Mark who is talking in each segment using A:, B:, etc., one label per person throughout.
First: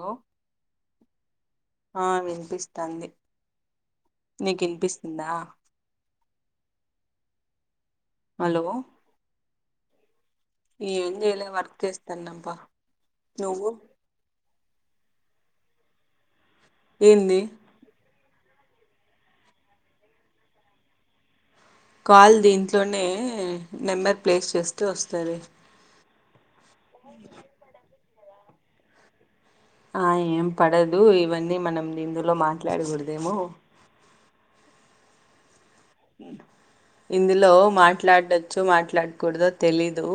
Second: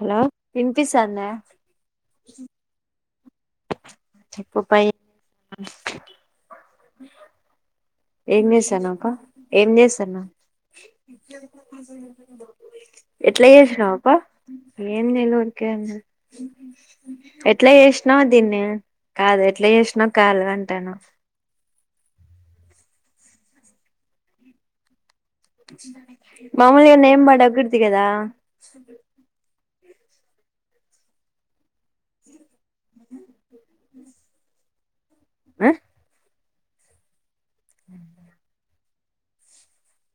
A: Hello వినిపిస్తాందా? చెప్పు
B: నీకినిపిస్తుందా
A: ఉమ్ ఏంజెస్తానండవ్ అక్క ఏం చేస్తాన్నా
B: ఏంయలే వర్క్ చేస్థాండ అబ్బా
A: ఎట్లా
B: నువ్వు
A: చేసినావ్ అక్క ఏం లేదు ఉరికే వచ్చిన
B: ఏంది
A: ఎట్ల చేష్నా తిన్ని కాదు ఎట్లా చేసినా కాదు అంటాడవ్
B: కాల్ దీంట్లోనే నెంబర్ ప్లేస్ చేస్తే వచ్చింది సరే
A: మామూలుగా నేమ్ పడకూడదు కదా స
B: ఆ ఏం పడదు ఇవన్నీ మనం ఇందులో మార్ మాట్లాడకూడదేమో
A: ఆ
B: ఇందులో లో మాట్లాడొచ్చు మాట్లా ప్లడ్ కుడదో తెలీదు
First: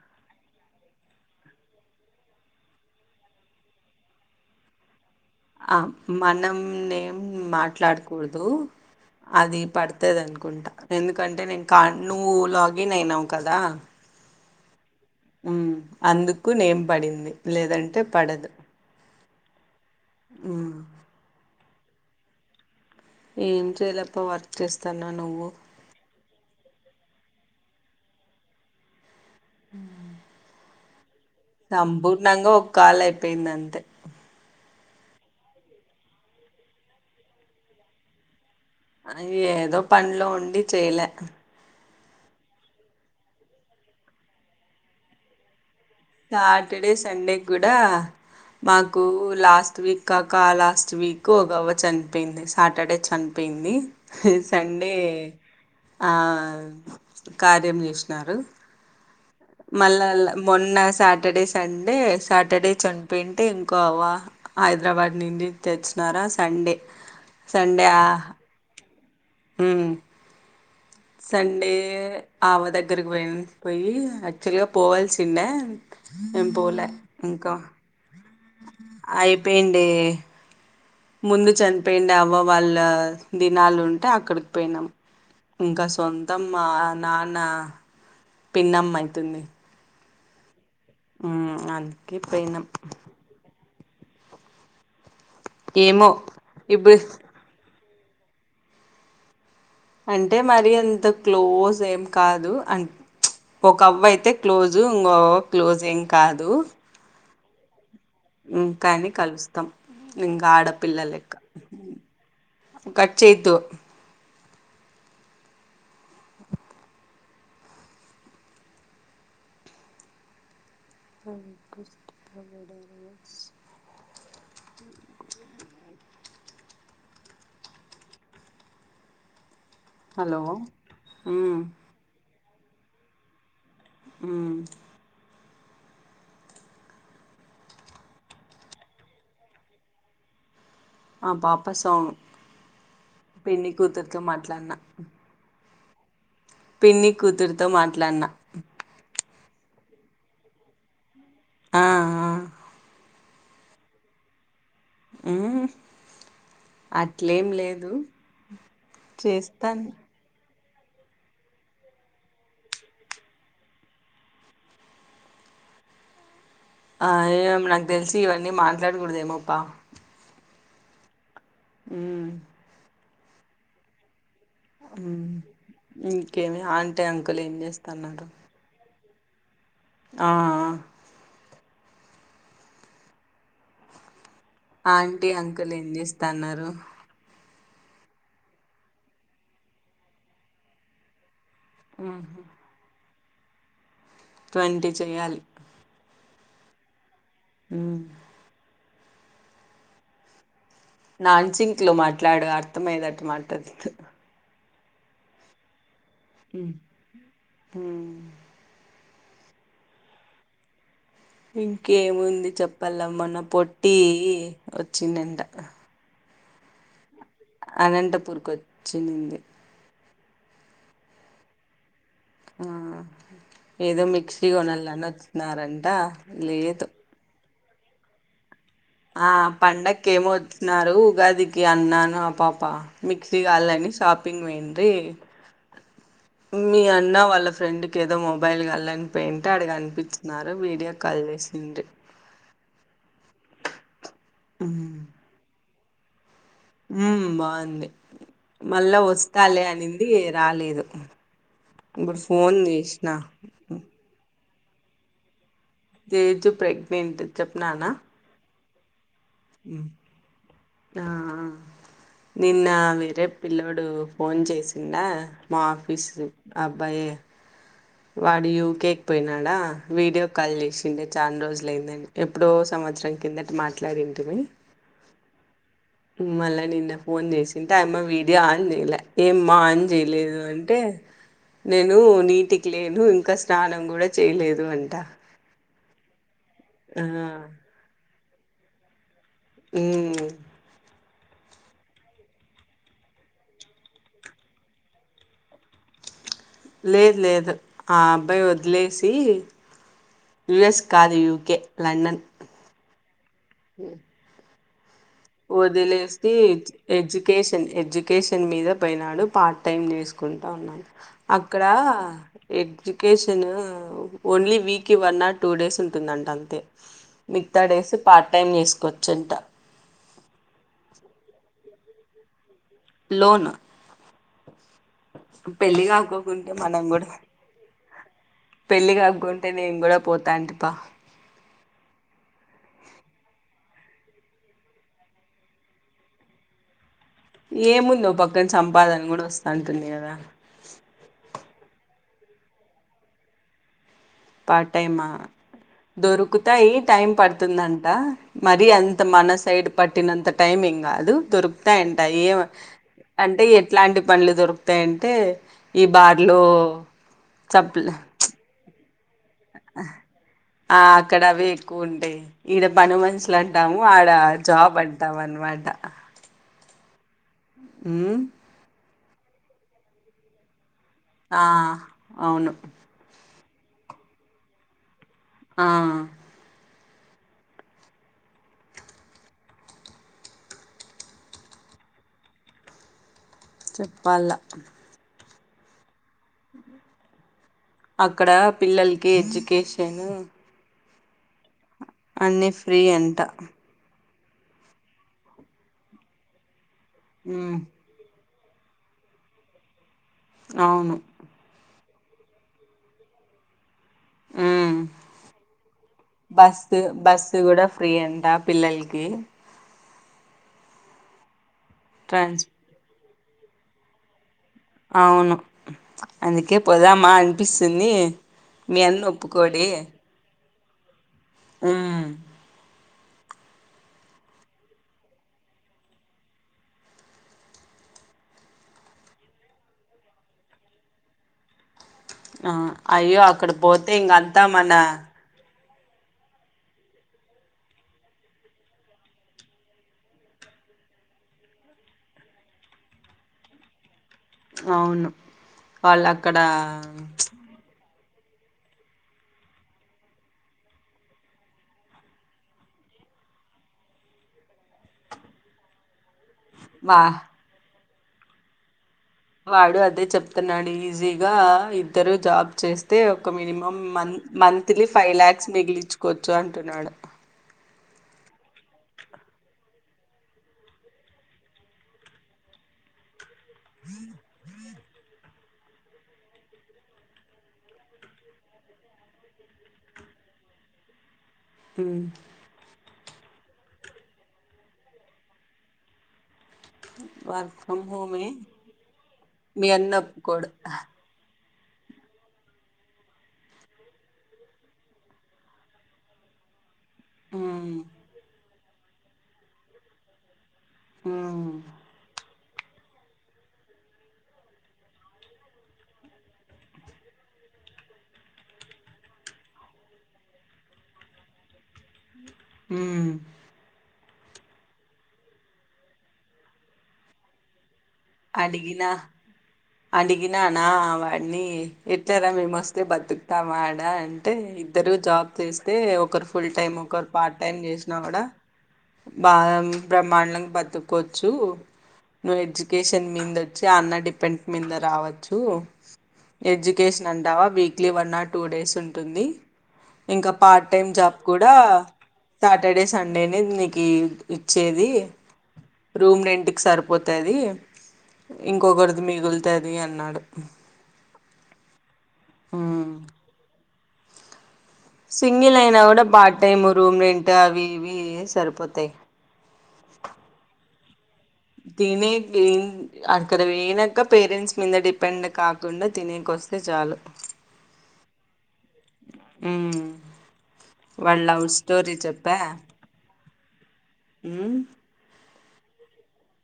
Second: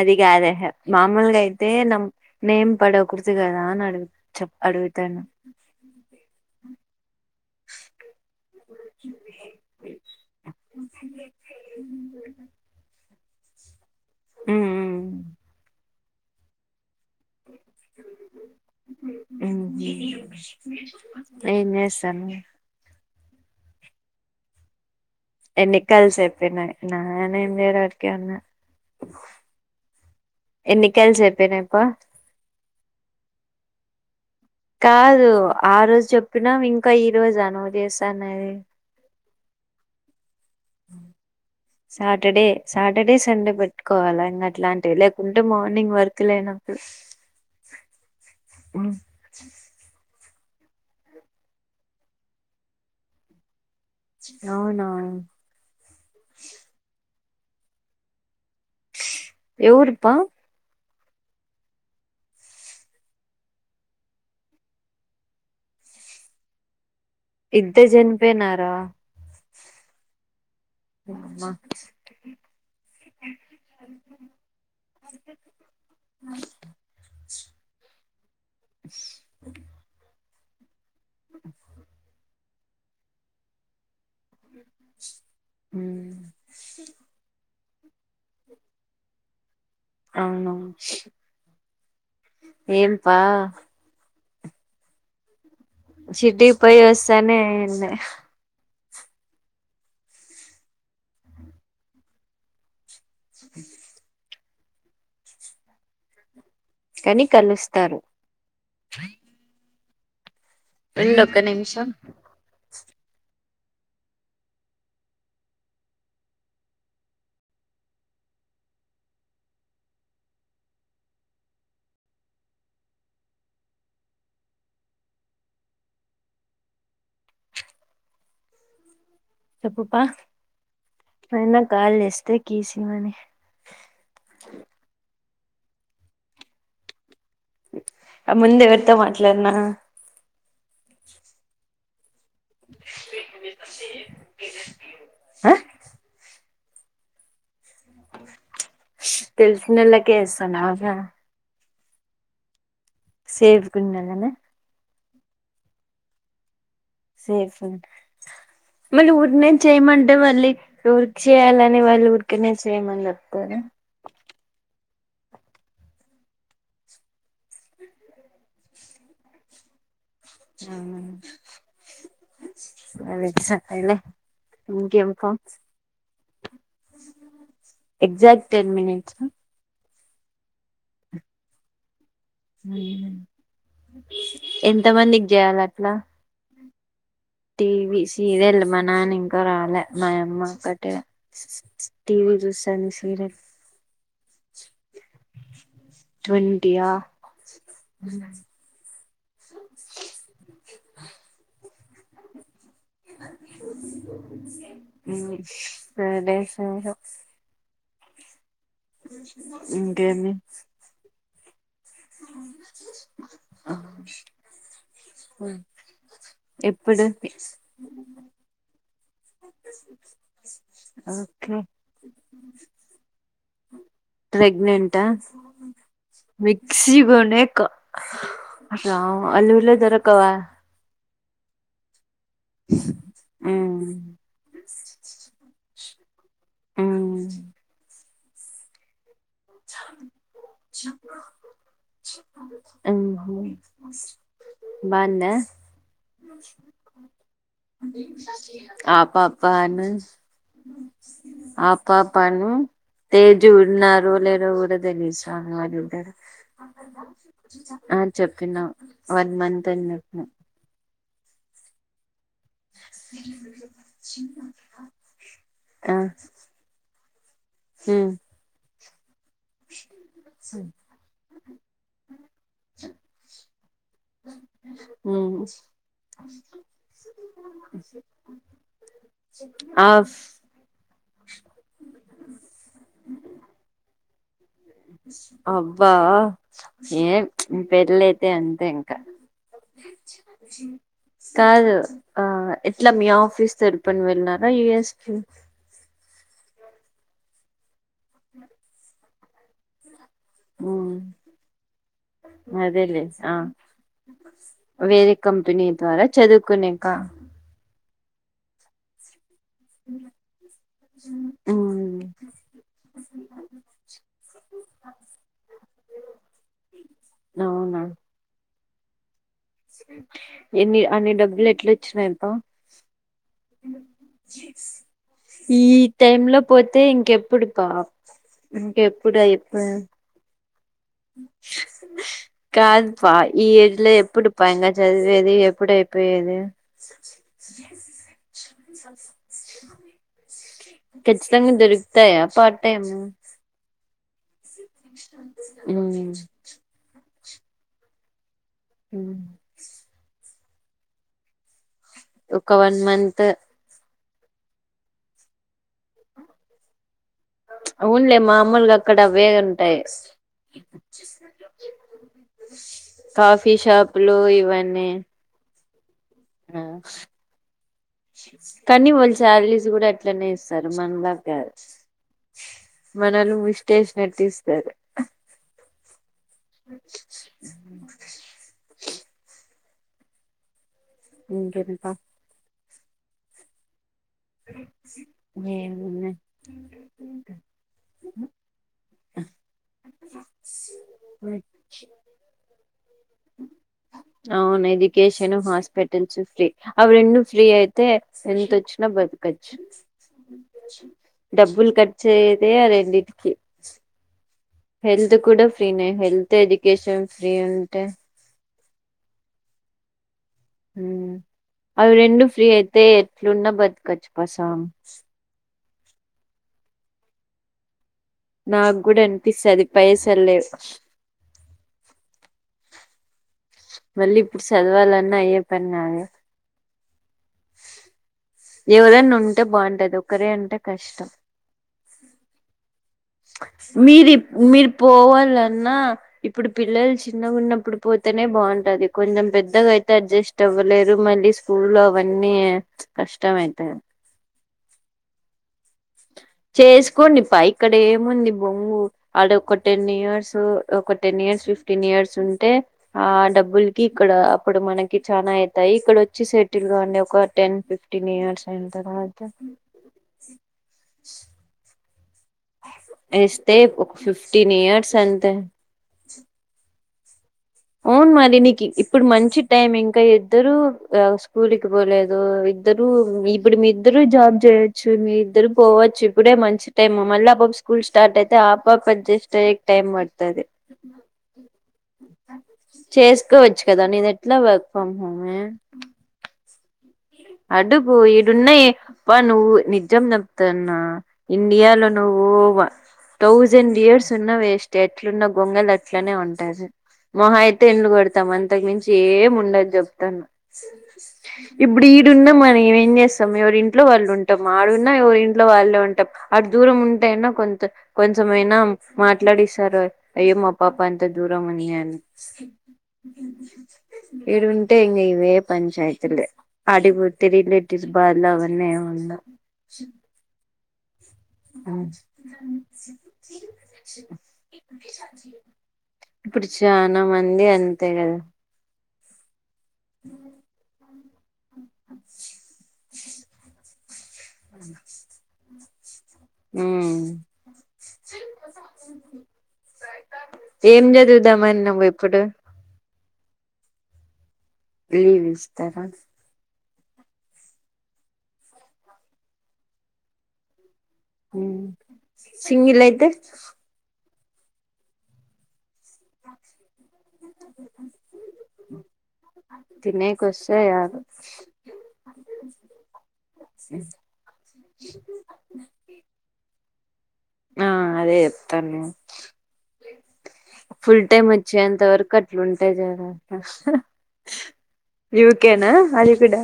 A: అదిగాదే హే మామూలుగా అయితే నమ్ నేమ్ పడవ కుర్తిగాదాని అడుగుప్ప అడుగు అడుగుతాను
B: ఆ మనం నేం మాట్లాడకూడదు అది పడుతది అనుకుంటా ఎందుకంటే నేను క నువ్వులాగన్ అయినవ్ కదా
A: ఉమ్ ఉమ్
B: ఉమ్ అందుకు నేం పడింది లేదంటే పడదు
A: ఉమ్
B: ఉమ్
A: ఉ ఏం చేస్థాండవ్
B: ఏం చేయలేప్ప వర్క్ చేస్త తన నువ్వు
A: న్న నాన ఎేరరికి
B: అ
A: ఎన్నికల్స్ అయిపోయినాయి పా
B: సంపూర్ణంగా ఒక కాల్ అయిపోయింది అంతే
A: కాదు ఆ రోజు జెప్పినా ఇంకా ఈ రోజు నువ్ జేస్తాన్నది
B: అ ఏదో పంలో ఉండి చెయలే
A: సాటర్డే సాటర్డే సండే పెట్టుకోవాలా ఇంగ అట్లాంటివి లేకుంటే మార్
B: సాటర్డే సండే కూడా
A: ఉమ్,
B: మాకు లాస్ట్ వీక్ ఇం కాక లాస్ట్ వీక్ ఒగవ్వ చనిపోయింది సాటర్డే చనిపోయింది
A: అవునా
B: సండే ఆ కార్యం జేషినారు
A: ఎవరుపా
B: మళ్ళల్ మొన్న సాటర్డే సండే సాటర్డే చనిపోయింటే ఇంకో హైదరాబాద్ నుండి తెచ్చినారా సండే
A: ఇద్ద జన్పేనారా
B: ఉ
A: అమ్మ
B: సండే ఆవ దగ్గరకి పో పోయి యాక్చువల్గా పోవల్సిండే మేం పోలే ఇంకా అయిపోయిండే ముందు చనిపోయిండ అవ్వ వాళ్ళ దినాలుంట అంటే అక్కడికి పోయినాం ఇంకా సొంతమ్ మా నాన్న పిన్నమ్మైతుంది
A: అవునువు
B: అనికి ఇప్పుయినా
A: ఏంపా
B: ఏమో
A: చిడ్టి పయి
B: ఇప్పుడు
A: వస్తానే
B: అంటే మరి అంత క్లోజ్ ఏం కాదు అంట ఒక కవ్వయితే క్లోజు ఇంగొవ్వా క్లోజ్ ఏం కాదు
A: కానీ కలుస్తారు
B: కానీ కలుస్తాం ను
A: ఉండొక్క నిమిషం
B: కట్చేయద్దు అష్టబడారు
A: చెప్పుప
B: హలో మ్
A: అయన్నకాల్ జేస్తి కీసిమ్మనా
B: అ
A: ఆ ముందేవరితో మాట్లాడినా
B: ఆ పాపస్ ఒ పిన్ని కూతురుతో మాట్లాడిన
A: ఆ
B: పిన్నిీ కుతుర్ తో మాట్లాడినా
A: తెలిసినోల్లకే ఏస్తాన్నవ జ
B: ఆ ఆ
A: సేఫ్ గుండాలన
B: హు
A: సేఫ్ అ మళ్ళీ ఊన్ నేం
B: చేస్తాను
A: చేయమంటే వళ్ళీ ఎరికిచేయాలని వాళ్ళు ఊరికనే చేయమని చెప్తార
B: ఆ ఎం నాకు తెలిసి ఇవన్నీ మాట్లాడకూడదేమోప్ప
A: ఆ
B: ఉ
A: అదే సరే లే
B: ఇంకేమి ఆంటి అంకుల్ ఏం చేస్తన్నారు
A: అ
B: ఆ ఆ
A: మ
B: ఆంటీ అంకుల్ ఏం చేస్తాన్నారు
A: టీవీ సీరియల్ మన నాన ఇంక రాలే మా యమ్మ ఒక్కటే టీవీ చూసాంది సీరియల్
B: ట్వంటి చేయ్యలి
A: ట్వంటి ఆ హ
B: ట్లో మాట్లాడు అర్థమయ్యేతట్టు మాట్లాడ్ త్
A: ఊహ్మ్ సదే సరే
B: ఊమ్
A: ఇంకేమి
B: ఇంకేముంది చెప్పాలమ్మ న పొట్టి వచ్చిందంట
A: ఎప్పుడు
B: అనంతప్ పూర్ కోచ్చింది
A: ఓకే
B: ఆ ఏదో మిక్సీ కొనాలని
A: ప్రెగ్నెంటా
B: వస్తున్నారంట లేదు
A: మిక్సీగోనే క హ అట్లా
B: ఆ
A: అల్ ఊల
B: పండక్కేమో
A: దొరకవా
B: వచ్చినారు ఉగాదికి అన్నాన పా పా మిక్సీ
A: ఉమ్
B: గాలని షాపింగ్ వేంది మీ
A: ఉమ్
B: అన్న వాళ్ళ ఫ్రెండ్ ఏదో మొబైల్ గాల్లన్ పెయింట్ ఆడ్ కనిపించినారు వీడియో కాల్ చేసిండ్రి
A: స్ బాందా
B: ఉమ్ బాగుంది
A: ఆ
B: మళ్ళా వస్తాలే
A: పాపను
B: అనింది రాలేదు
A: ఆ
B: ఇప్పుడు
A: పాపా ను
B: ఫోన్ చేసిన
A: తేజ్ ఉన్నారు లేరో పెదలీసా
B: తేజు ప్రెగ్నెంట్ చెప్పినానా
A: ఆ చెప్పినా వన్ మంత్ అని చెప్పినా
B: ఆ నిన్న వేరే పిల్లోడు ఫోన్ చేసిండ మా
A: ఆ
B: ఆఫీసు అబ్బాయే
A: ఉమ్
B: వాడు యుకే పోయినాడా వీడియో కాల్ చేసిండే చాలా రోజులయిందని ఎప్పుడో సంవత్సరం కిందట మాట్లాడింటిమి.
A: ఉమ్
B: మళ్ళ నిన్న ఫోన్ చేసింటే ఆయమ్మా వీడియో ఆన్ చేయలే ఏమ్మా ఆన్
A: ఆఫ్
B: చేయలేదు అంటే నేను నీటికి లేను ఇంకా స్నానం కూడా చేయలేదు వంట
A: వా ఏ పేల అ అంతే ఇంకా
B: అ
A: కాదు ఆ ఎట్లా మీ ఆఫీస్ తెలుపుని వెళ్రీనారా యయుఎస్కి
B: లేదు లేదు ఆ అబ్బాయి వదిలేసి యుూఎస్
A: ఉమ్
B: కాదు యుకే లండన్
A: అదేలే ఆ వేరే కంపెనీ ద్వారా
B: వదిలేసి
A: చదువుకునేక
B: కేషన్ మీద పోయినాడు. పార్ట్ టైం చేసుకుంటా ఉన్నాం అక్కడ
A: ఉమ్
B: education only weekly one or two days ఉంటుందంట అంతే మిగతా
A: అవునా
B: డేసు పార్ట్ టైం. వచ్చంట.
A: ఎన్ని అన్ని డబ్బులు ఎట్లా వచ్చినాయి. చెప్పవా
B: లోన్
A: చె ఈ
B: పెళ్ళి
A: టైమ్ లో
B: కాకోకుంటే
A: పోతే
B: మనం
A: ఇంక
B: కూడా
A: ఎప్పుడు పా ఇంకా
B: పెళ్ళి
A: ఎప్పుడా
B: కాకుంటే
A: ఐప్పు
B: నేను కూడా పోతాంటిపా
A: కాదుపా ఈ లే ఎప్పుడుపాంగా చదివేది ఎప్పుడ అయిపోయేది.
B: ఏముందొ ఓ ప ని సంపాదన కూడా వస్తా అంటుంది కదా.
A: తయా పార్ట్ టైమ్.
B: పార్ట్ టైమా
A: ఉమ్
B: దొరుకుతాయి టైం పడుతు తుందంట. మరి అంత
A: ఉమ్
B: మన సైడ్ పట్టినంత. టైమింగ్ గాదు దొర్ యంట ఏం
A: ఒక వన్ మంత్
B: అంటే ఎట్లాంటి, పండ్లు దొరుకుతాయంటే ఈ బార్లో చప్పులు
A: అవునులే మామూలుగా ఇక్కడ
B: ఆ అక్కడ అవి ఎక్కువ ఉంటాయి ఈడ పని మనుషులు
A: కాఫీ
B: అంటాము ఆడ
A: షాపులు
B: జాబ్ అంటాం అనమాట.
A: ఆ
B: ఉమ్
A: కనీ వల్ శాలరీస్ కూడా అట్లనే ఇస్తారు. మనల
B: ఆ
A: కాదు.
B: అవును
A: మనోళ్లు ముష్టి స్టేషనర్ తీస్తారు.
B: ఆ
A: అ [inaudible] ఇంకేంది పా
B: వాళ్ల
A: ఎం
B: అక్కడ పిల్లలకి ఎడ్యుకేషను.
A: అ
B: అన్ని ఫ్రీ అంట
A: అవును ఎడ్యుకేషన్ హాస్పిటల్స్ ఫ్రీ అవి రెండు ఫ్రీ
B: ఉమ్
A: అయితే ఎంతచ్చ న బదు కచ్చ
B: అవును
A: డబ్బులు కట్ చేదే రెడింటికి
B: ఉమ్
A: హెల్త్ కూడా ఫ్రీనే health
B: bus
A: education free
B: bus కూడా
A: ఉంటే
B: ఫ్రీ అంట పిల్లలకి
A: మ్ అవి రెండు
B: ట్రాన్స్
A: ఫ్రీ అయితే ఇలున్న బద్కచ్ పస్ [unintelligible]
B: అవును అందుకే పోదామా అనిపిస్తుంది మీ
A: నాకు
B: అన్న
A: కూడా అనిపిస్తుది పైస లేవు
B: మ్
A: మళ్ళీ ఇప్పుడు చదవాలన్నా అయ్యే పని కాదు ఎవరైనా ఉంటే బాగుంటది ఒకరే అంటే కష్టం
B: ఆ అయ్యో అక్కడ పోతే
A: మీది
B: ఇంక అంతా
A: మీరు
B: మన
A: పోవాల న్నా ఇప్పుడు పిల్లలు చిన్నగా ఉన్నప్పుడు పోతేనే బాగుంటది, కొంచెం పెద్దగా అయితే అడ్జస్ట్ అవ్వలేరు, మళ్ళీ స్కూల్ లో అవన్నీ కష్టమ్ అయిత
B: అవును వాళ్ళు అక్కడ
A: చేసుకోండి ప ఇక్కడే ఏంది బొంగు అడ ఒక టెన్ ఇయర్స్ ఒక టెన్ ఇయర్స్ ఫిఫ్టీన్ ఇయర్స్ ఉంటే ఆ డబ్బుల్ క ఇక్కడ అప్పుడు మనకి చానా అవుతాయి ఇక్కడ వచ్చి సట్
B: వా
A: ఒక టెన్ ఫిఫ్ ఫటీన్ ఇయర్స్
B: వాడు అదే చెప్తను నడు ఈజీగా ఇ ఇద్దరు జాబ్ చేస్తే ఒక
A: వేస్తే
B: మినిమం
A: ఒక
B: మంత
A: ఫిఫ్టీన్
B: మంత్లీ
A: ఇయర్స్
B: ఫైవ్
A: అంతే
B: ల్యాక్స్ మిగిలిచుకోవచ్చు అంటున్నాడు
A: అవును మరి నీకు ఇప్పుడు మంచి టైం ఇంకా ఇద్దరు స్కూల్కి పోలేదు ఇద్దరు ఇప్పుడు మీ ఇద్దరు జబ్య మీ ఇద్దరు పోవచ్చు ఇప్పుడే మంచి టైమ్ మళ్ళీ పా స్కూల్ స్టార్ట్ అయితే ఆపప అడ్జెస్ట్ అయ టైం పడుతుది
B: ఉమ్
A: చేసుకోవచ్చు కదా నను ఎట్లా వర్క్ ఫ్రమ్ హోమ్
B: వర్క్
A: అడు
B: ఫ్రమ్
A: పో
B: హోమే
A: ఇడున్నాయి పా నువ్వు
B: మీ అన్న
A: నిజం
B: ఒప్పుకోడు
A: నప్తాన్నా ఇండియాలో నువ్వు థౌజండ్ ఇయర్స్ ఉన్న వేస్ట్ ఎట్లున్న గొంగలు అట్లనే ఉంటారు మొహ అయితే
B: ఉమ్
A: ఎంలుగడతామంత అంతగ్ మించీ ఏం ఉండద్ చెప్తానా.
B: ఉమ్
A: ఇప్ ఉండమనీ మేం ఏం చేస్తాం. ఎవరింట్లో వాళ్ళు ఉంటం. ఆడున్నా ఎవరి ఇంట్లో వాళ్ళే ఉంటం. అడ్ దూరం ఉంటే అన్నా కొంత కొంచెమైనా మాట్లాడిస్తారు. అయ్యో మా పాప అంత దూరం అనీయే. అ
B: ఉమ్
A: ఈడుంటే ఇంగ ఇవే పంచాయితులు. ఆడిగ్పోతే రిలేట్
B: అడిగినా అడిగినానా వాడినీ ఇద్దరం మేము మస్తు బతుకుతాం ఆడా అంటే. ఇద్దరూ జాబ్ చేస్తే ఒకరు
A: ఇప్పుడు
B: ఫుల్ టైం,
A: చానా
B: ఒకరు పార్ట్
A: మంది
B: టైం
A: అంతే
B: చేశినా
A: కదా
B: గూడా బాధం బ్రహ్మ్మాండంగ్ బతుక్కోవచ్చూ నువు ఎడ్జ్ చన్ మీ [unintelligible] వచ్చి ఆ అన్న డిపెంట్ మీద రావచ్చు. తూ
A: ఉమ్
B: ఎడ్యుకేషన్ అంటావా weekly one or two days ఉంటుంది. ఇంకా పార్ట్
A: ఏం
B: టైమ్ జాబ్ కూడా
A: చదువుదామని నువ్వు ఇప్పుడు
B: సాటర్డే స్ సండేనే నికీ ఇచ్చేదీ
A: లీవ్ ఇస్తారా
B: రూమ్ రెంట్క్ సరిపోతాదీ ఇంకొకరిది మిగులుతాది అన్నాడు.
A: హ్మ్
B: ఉమ్
A: సింగిలైయితే
B: సింగిలైనా గూడా పార్ట్ టైము. రూమ్ రెంట్ అవి ఇవీ సరిపోతాయి.
A: తినేకి వస్తాయి
B: తినేకీ అక్కడ పోయినంక పేరెంట్స్ మీదనే డిపెండ్ కాకుండ తినేకొస్త్ ఇక చాలు
A: ఆ అదే చెప్తాను. ఫుల్
B: వాళ్ళ
A: టైమ్
B: లవ్
A: వచ్చేంత
B: స్టోరీ
A: వరకు
B: చెప్పా
A: అట్లు ఉంటయ్ జాగ్రత్త.
B: ఉమ్
A: యూత్ ఓకేనా అదికూడా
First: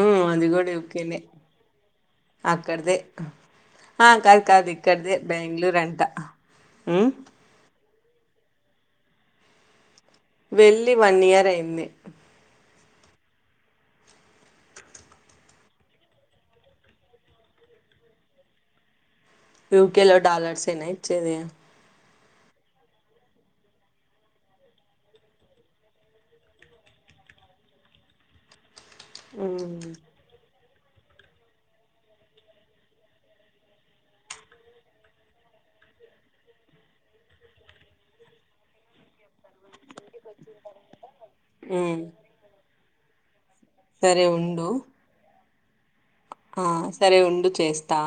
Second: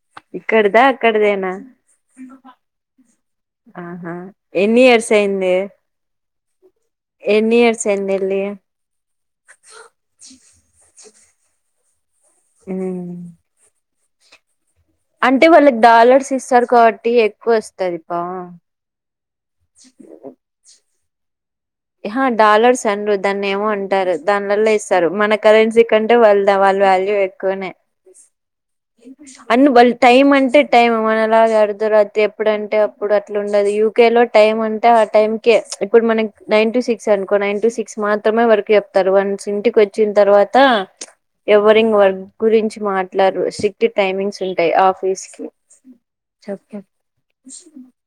B: ఊ అది కూడా ఓకేనే.
A: అక్కడదేనా
B: అక్కడిదే ఆ
A: ఆహా
B: కాదు కాదు
A: ఎన్ని ఇయర్స్
B: ఇక్కడిదే
A: అయింది
B: బెంగళూరు అంట. ఊ
A: చెన్నెల్లీయా
B: వెళ్ళి వన్ ఇయర్ అయింది.
A: హ్ము అంటే వాళ్ళకి డాలర్స్ ఇస్తారు కాబట్టి ఎక్కువ వస్తది పా.
B: యూకే లో డాలర్స్ ఏనా ఇచ్చేది.
A: యహా డాలర్స్ అన్రు దాన్ని ఏమో అంటారు. దాని వల్ల ఇస్తారు మన కరెన్సీ కంటే వాళ్ళదా వాళ్ళ వాల్యూ ఎక్కువనే. అండ్
B: ఉమ్
A: వాళ్ళ్ టైమ్ అంటే టైమ్ మన అలాగ అర్ధరాత్రి ఎప్పుడుంటే అప్పుడు అట్లా ఉండదు యూకే లో టైమ్ అంటే ఆ టైంకే ఇప్పుడు మన నైన్ టు సిక్స్ అనుకో నైన్ టు సిక్స్ మాత్రమే వర్క్ చెప్తరు వన్స్ ఇంటికి వచ్చిన తర్వాత ఎవరి ఇంగ
B: ఉమ్
A: వర్క్ గురించి మాట్లారు షిఫ్టీ
B: సరే
A: టైమింగ్స్
B: ఉండు
A: ఉంటాయ్ ఆఫీస్ వి స
B: ఆ సరే ఉండు చేస్తా